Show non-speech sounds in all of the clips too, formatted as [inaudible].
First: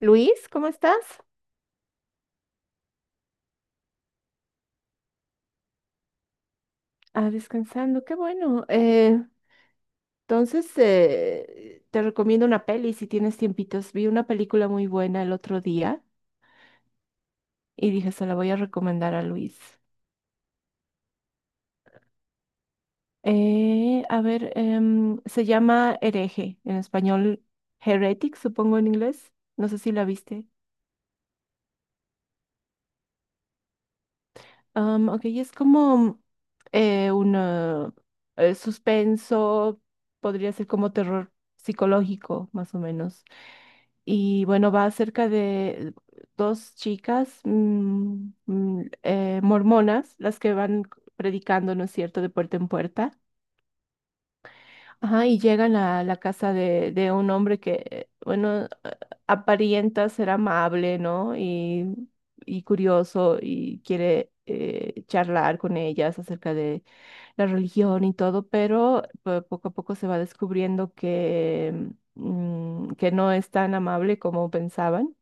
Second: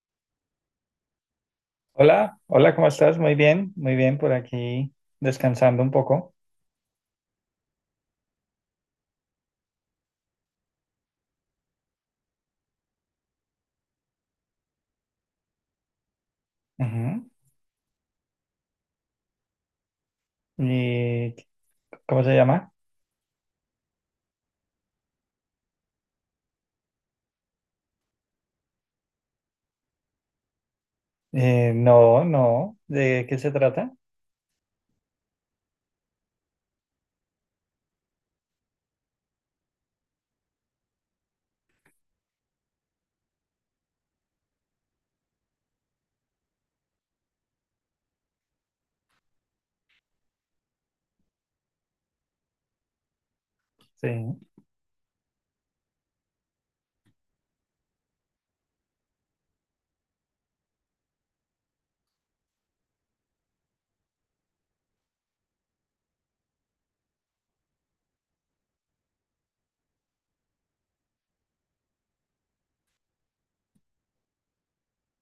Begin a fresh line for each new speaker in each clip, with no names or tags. Luis, ¿cómo estás?
Hola, hola, ¿cómo estás? Muy bien, por aquí descansando un poco.
Ah, descansando, qué bueno. Entonces, te recomiendo una peli si tienes tiempitos. Vi una película muy buena el otro día
Ujú.
y dije, se la voy a recomendar a Luis.
¿Y cómo se llama?
A ver, se llama Hereje, en español Heretic, supongo en inglés. No sé si la viste.
No, no, ¿de qué se trata?
Ok, es como un suspenso, podría ser como terror psicológico, más o menos. Y bueno, va acerca de dos chicas mormonas, las que van predicando, ¿no es cierto?, de puerta en puerta.
Sí.
Ajá, y llegan a la casa de un hombre que, bueno, aparenta ser amable, ¿no? Y curioso y quiere charlar con ellas acerca la religión y todo, pero poco a poco se va descubriendo que no es tan amable como pensaban.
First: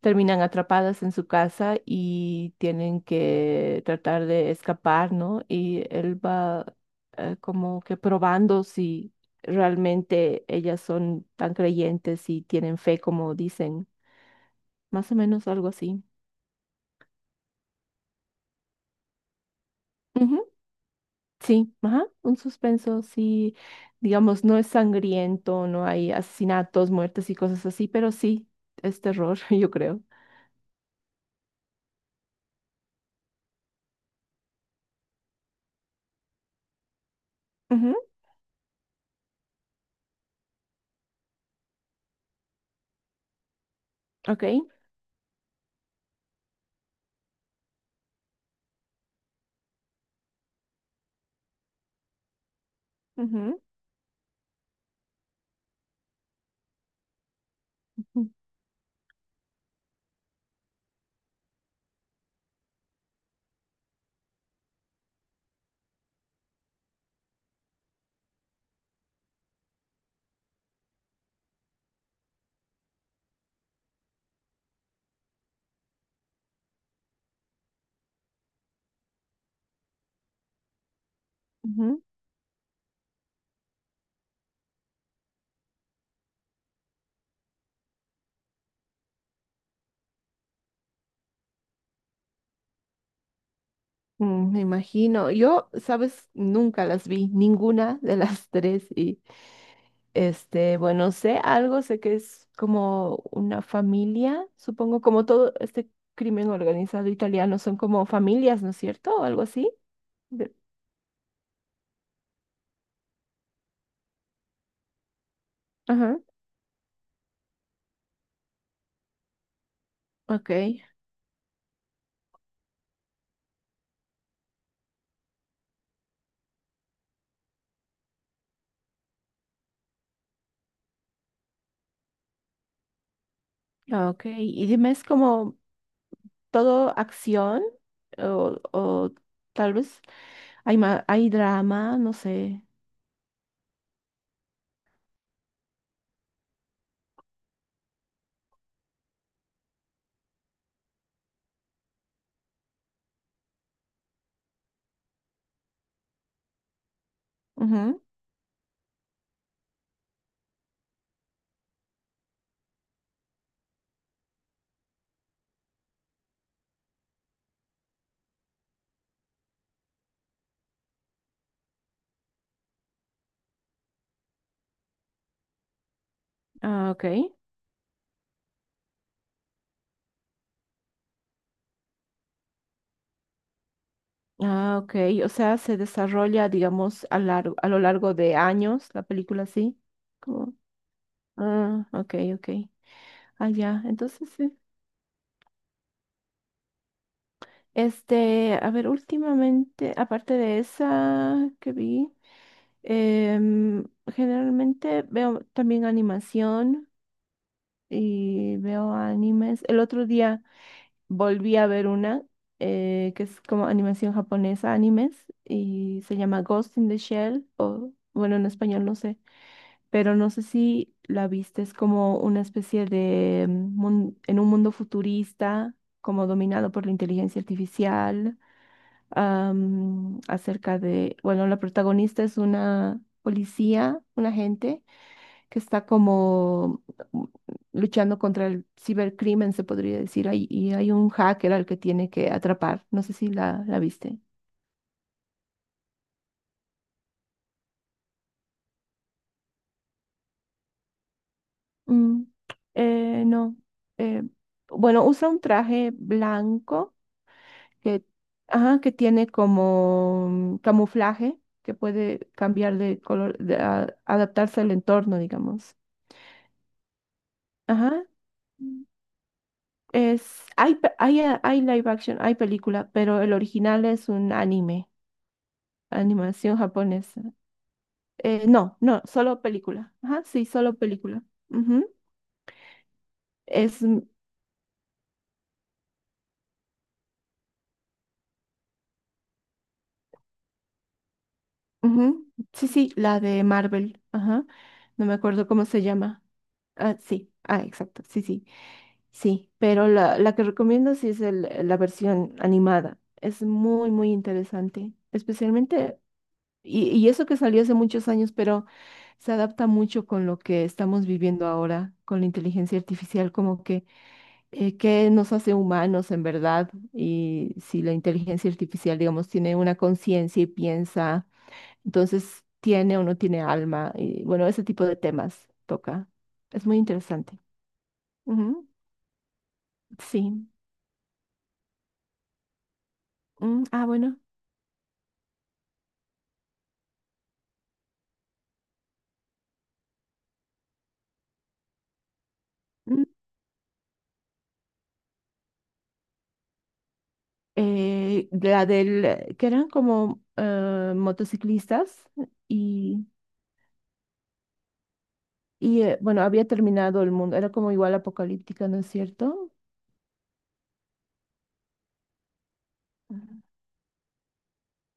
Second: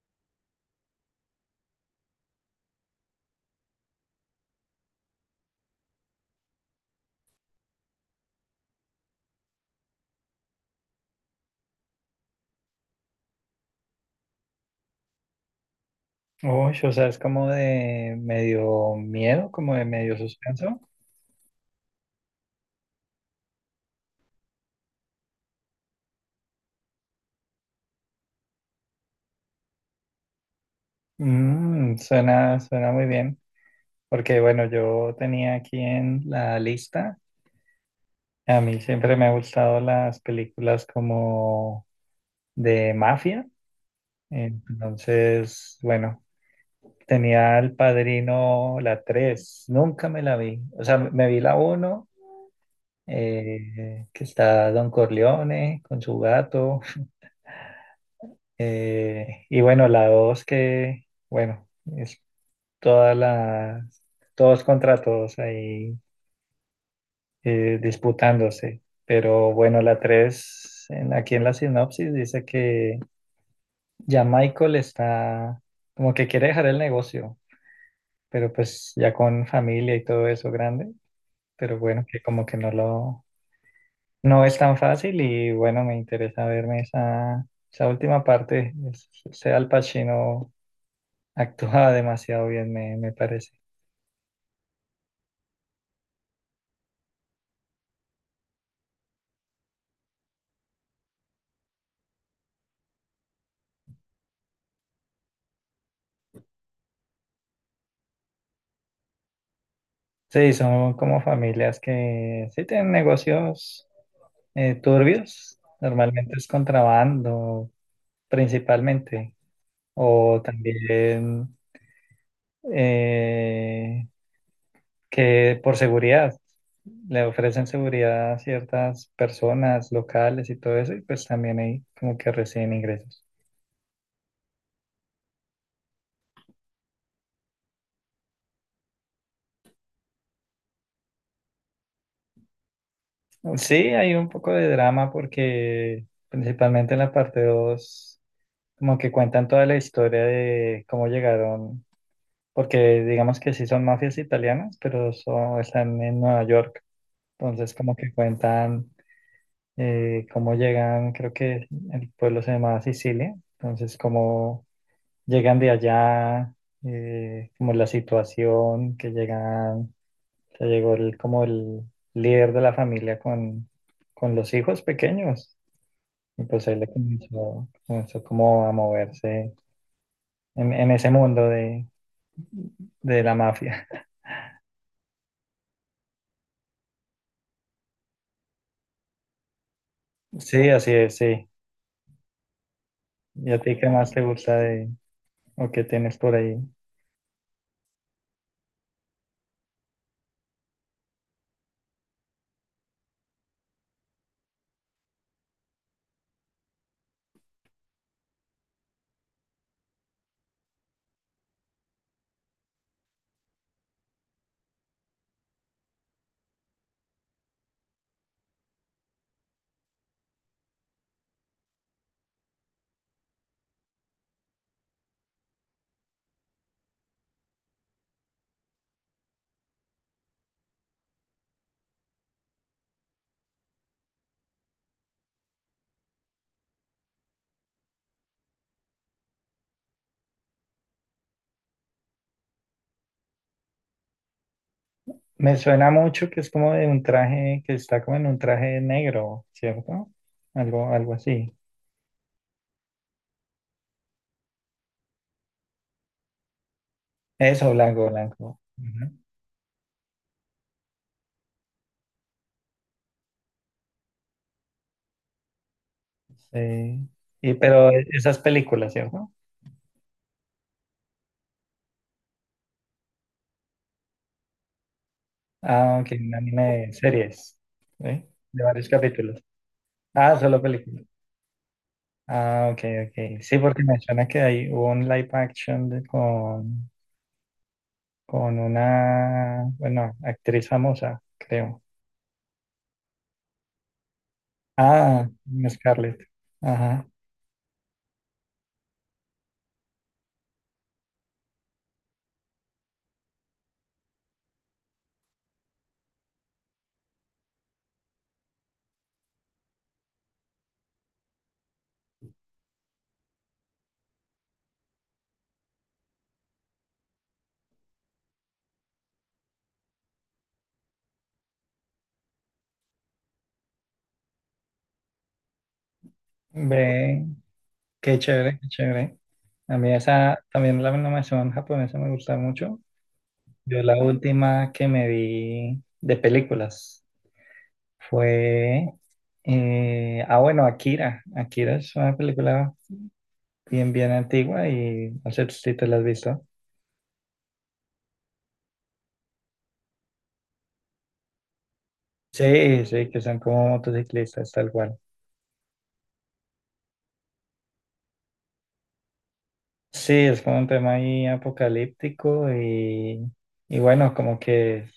Terminan atrapadas en su casa y tienen que tratar de escapar, ¿no? Y él va como que probando si realmente ellas son tan creyentes y tienen fe como dicen, más o menos algo así.
Uy, o sea, es como de medio miedo, como de medio suspenso.
Sí, ajá, un suspenso, sí, digamos, no es sangriento, no hay asesinatos, muertes y cosas así, pero sí, es terror, [laughs] yo creo.
Suena, suena muy bien, porque bueno, yo tenía aquí en la lista,
Ujú,
a mí siempre me han gustado las películas como de mafia,
ok.
entonces, bueno. Tenía El Padrino, la 3 nunca me la vi. O sea, me vi la uno
Ujú,
que está Don Corleone con su gato,
ujú,
y bueno, la 2 que, bueno, es todas las, todos contra todos ahí disputándose. Pero bueno, la 3 aquí en la sinopsis dice que ya Michael está como que quiere dejar el negocio, pero pues ya con familia y todo eso grande, pero
ujú.
bueno, que como que no lo, no es tan fácil, y bueno, me interesa verme esa, esa última parte. Sea, Al Pacino [laughs] actúa demasiado bien, me parece.
Mm, me imagino. Yo, sabes, nunca las vi, ninguna de las [laughs] tres. Y este, bueno, sé algo, sé que es como una familia, supongo, como todo este crimen organizado italiano, son como familias, ¿no es cierto? O algo así.
Sí,
De-
son como familias que sí tienen negocios turbios,
Ajá,
normalmente es contrabando principalmente, o
ok.
también… eh, que por seguridad le ofrecen seguridad a ciertas personas locales y todo eso, y pues también ahí como que reciben ingresos.
Ah, ok, y dime, ¿es como todo acción o tal vez hay, hay drama, no sé?
Sí, hay un poco de drama porque principalmente en la parte 2 como que cuentan toda la historia de cómo llegaron, porque digamos que sí son mafias italianas, pero son, están en Nueva York, entonces como
Ujú.
que cuentan cómo llegan. Creo que el pueblo se llamaba Sicilia, entonces como llegan de allá, como la situación, que llegan, que llegó el, como el líder de la familia con los hijos pequeños. Y pues él le
Ah, ok.
comenzó, comenzó como a moverse en ese mundo de la mafia. [laughs]
Ah, ok. O sea, se desarrolla, digamos, a, largo, a lo largo de años la película, ¿sí? Como,
Sí, así es, sí.
ah, ok, ok.
¿Y
Ah,
a ti
ya,
qué más te
entonces sí.
gusta de, o qué tienes por ahí?
Este, a ver, últimamente, aparte de esa que vi, generalmente veo también animación, y veo animes. El otro día volví a ver una que es como animación japonesa, animes, y se llama Ghost in the Shell, o bueno, en español no sé, pero no sé si la viste, es como una especie de en un mundo futurista, como dominado por la inteligencia artificial, acerca de, bueno, la protagonista es una policía, un agente que está como luchando contra el cibercrimen, se podría decir, ahí, y hay un hacker al que tiene que atrapar. No sé si la viste.
Me suena mucho que es como de un traje, que está como en un traje negro, ¿cierto? Algo, algo así.
Mm, no. eh, bueno, usa un traje blanco
Eso,
que,
blanco, blanco.
ajá, que
Ujú.
tiene como camuflaje, que puede cambiar de color, de, adaptarse al entorno, digamos.
Sí. Y pero
Ajá.
esas
Mm.
películas, ¿cierto?
Es, hay, pe- hay, Hay live action, hay película, pero el original es un anime.
Ah, ok, un
Animación
anime de
japonesa.
series, ¿sí? De
No,
varios
no,
capítulos.
solo película. Ajá,
Ah,
sí,
solo
solo
películas.
película. Ujú.
Ah, ok, ok. Sí,
Es,
porque me
mm,
suena que hay hubo un live action con una, bueno, actriz famosa, creo.
Ujú. Sí, sí, la de Marvel. Ajá. No me
Ah,
acuerdo cómo se
Scarlett.
llama. Ah,
Ajá.
sí, ah, exacto, sí, sí. Sí, pero la que recomiendo sí es la versión animada. Es muy, muy interesante. Especialmente, y eso que salió hace muchos años, pero se adapta mucho con lo que estamos viviendo ahora, con la inteligencia artificial, como que qué nos hace humanos en verdad y si la inteligencia artificial, digamos, tiene una conciencia y piensa, entonces tiene o no tiene alma y bueno, ese tipo de temas toca. Es muy
Ve,
interesante.
qué chévere, qué
Ujú,
chévere. A mí esa,
sí.
también la animación japonesa me gusta mucho.
Mm,
Yo
ah,
la
bueno.
última que me vi de películas fue, bueno, Akira. Akira es una película
Mm,
bien, bien antigua y no sé si te la has visto.
la del, que eran como motociclistas
Sí,
y,
sí, que son como motociclistas, tal cual.
y bueno, había terminado el mundo, era como igual apocalíptica, ¿no es cierto?
Sí, es como un tema ahí apocalíptico, y,
Ujú.
y bueno, como que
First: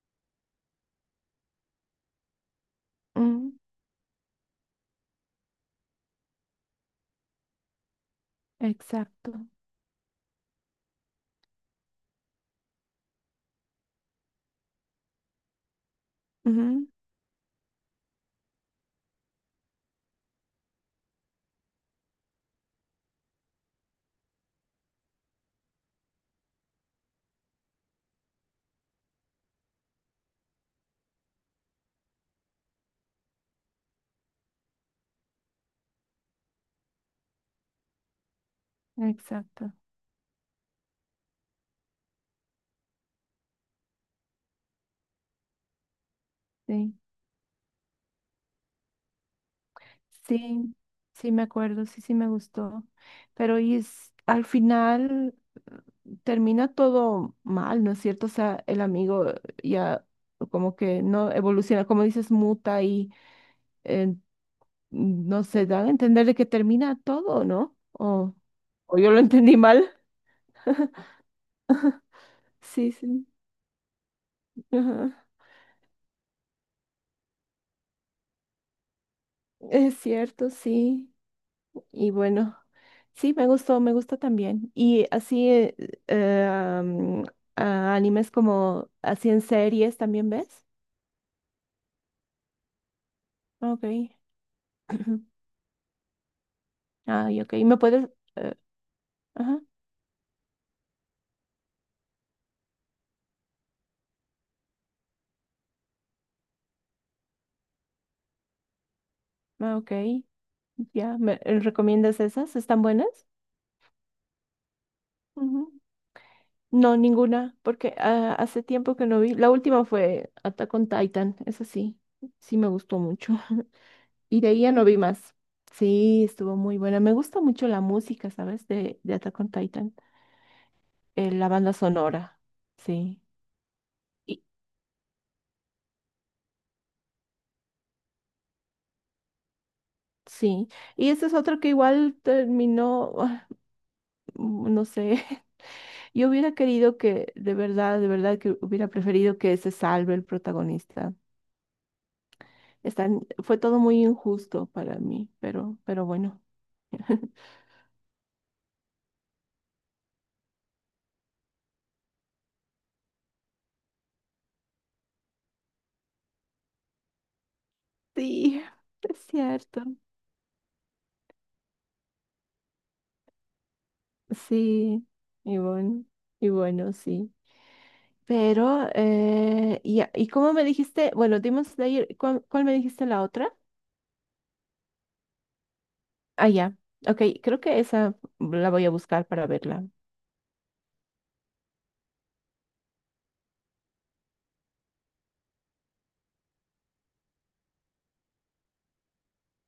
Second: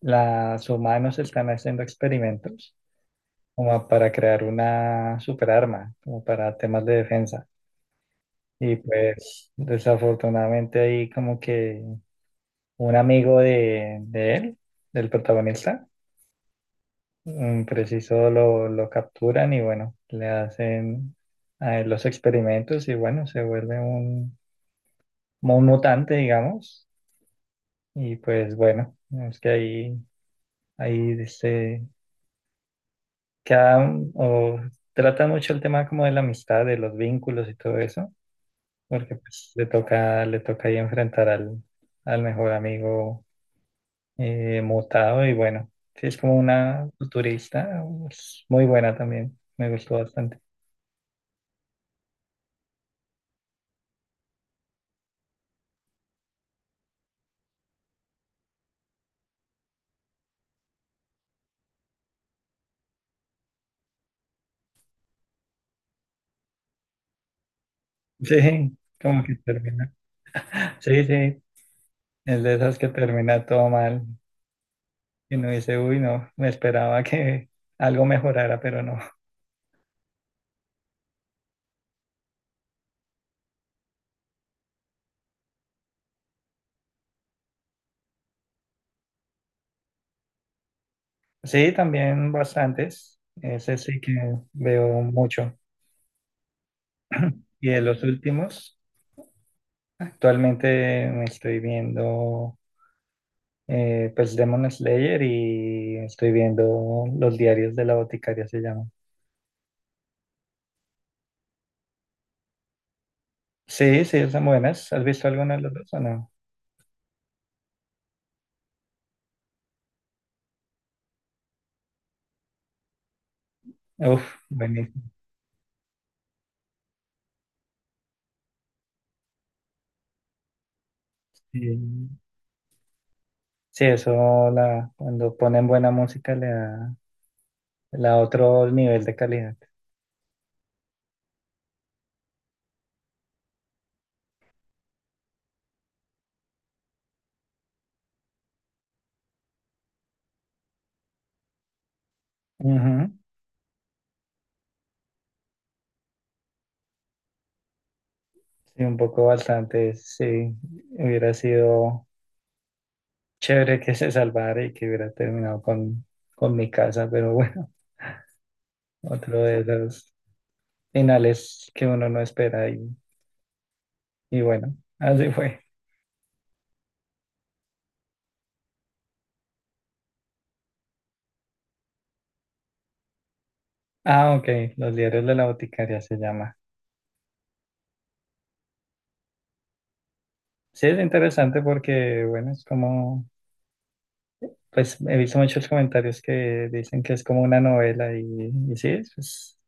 los humanos están haciendo experimentos
Mm,
como para crear una superarma, como para temas de defensa. Y
exacto.
pues desafortunadamente ahí como que un amigo de él, del protagonista,
Ujú,
preciso lo capturan, y bueno, le hacen a él los experimentos, y bueno, se vuelve un, como un mutante, digamos. Y pues bueno, es que ahí, ahí se queda o trata mucho el tema como de la amistad, de los vínculos y todo eso, porque pues
exacto.
le toca ahí enfrentar al, al mejor amigo mutado, y bueno, sí, es como una
Sí,
futurista pues, muy buena también, me gustó bastante.
sí, sí me acuerdo, sí, sí me gustó. Pero y es, al final eh, termina todo mal, ¿no es cierto? O sea, el amigo ya como que no evoluciona, como dices, muta y eh, no se da a entender de que termina todo, ¿no?
Sí,
O yo lo
como que
entendí mal.
termina. Sí, sí, es de
[laughs]
esas que
Sí, sí.
termina todo mal
Ajá.
y uno dice, uy, no, me esperaba que algo mejorara, pero no.
Es cierto, sí. Y bueno, sí, me gustó, me gusta también. Y así, eh, mm, animes como así en series también ves.
Sí, también bastantes, ese sí que
Ok.
veo
[clears throat]
mucho.
Ay, ok.
Y
¿Me
de los
puedes? eh,
últimos,
ajá.
actualmente me estoy viendo pues Demon Slayer, y estoy viendo Los Diarios de la Boticaria, se llama.
Ah, ok. Ya, ¿me recomiendas esas? ¿Están buenas?
Sí, sí, son buenas. ¿Has visto alguna de las
Ujú.
dos o no?
No, ninguna, porque ah, hace tiempo que no vi. La última fue Attack on Titan, esa sí, sí me gustó mucho. [laughs]
Uf,
Y de ahí ya no vi
buenísimo.
más. Sí, estuvo muy buena. Me gusta mucho la música, ¿sabes? De Attack on Titan. La
Sí,
banda sonora, sí.
sí,
Y-
eso la, cuando ponen buena música le da otro nivel de calidad.
Sí, y esa es otra que igual terminó, ah, mm, no sé, [laughs] yo hubiera querido que, de verdad que hubiera preferido que se salve el protagonista.
Ujú.
Están, fue todo muy injusto para mí, pero bueno. [laughs]
Sí, un poco bastante, sí. Hubiera sido chévere que se salvara y que hubiera terminado con mi casa, pero bueno,
Sí, es
otro de
cierto.
esos finales que uno no espera, y bueno,
Sí,
así
y
fue.
bueno, y bueno, sí. Pero, ya, ¿y cómo me dijiste? Bueno, Demon Slayer, ¿cuál, cuál me dijiste la otra?
Ah, ok, Los Diarios de la Boticaria se
Ah,
llama.
ya. Ok, creo que esa la voy a buscar para verla.
Sí, es interesante porque, bueno, es como… Pues he visto muchos comentarios que dicen que es como una novela, y sí,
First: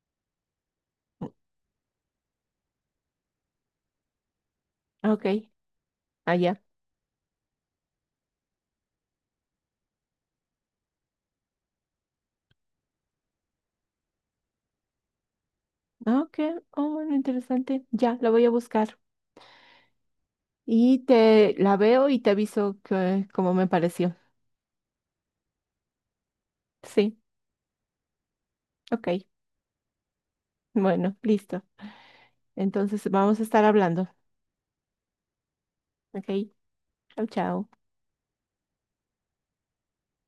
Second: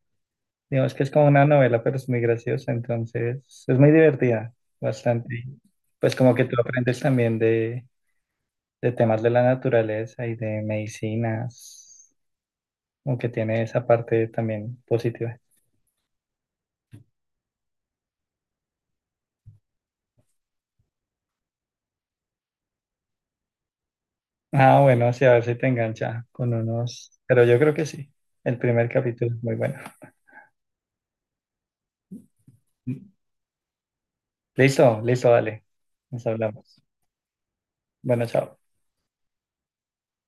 digamos que es como una novela, pero es muy graciosa, entonces es muy divertida, bastante.
Ok,
Y pues
ah,
como que tú
ya.
aprendes también de temas de la naturaleza y de medicinas, como que tiene esa parte también positiva.
Ah, ok, oh, bueno, interesante. Ya, la voy a buscar. Y te la veo y te aviso que, cómo me pareció.
Ah, bueno, sí, a ver si te engancha con unos,
Sí,
pero yo creo que sí, el primer
ok.
capítulo es muy bueno.
Bueno, listo. Entonces vamos a estar hablando.
Listo, listo, dale, nos
Ok,
hablamos.
chao, chao.
Bueno, chao.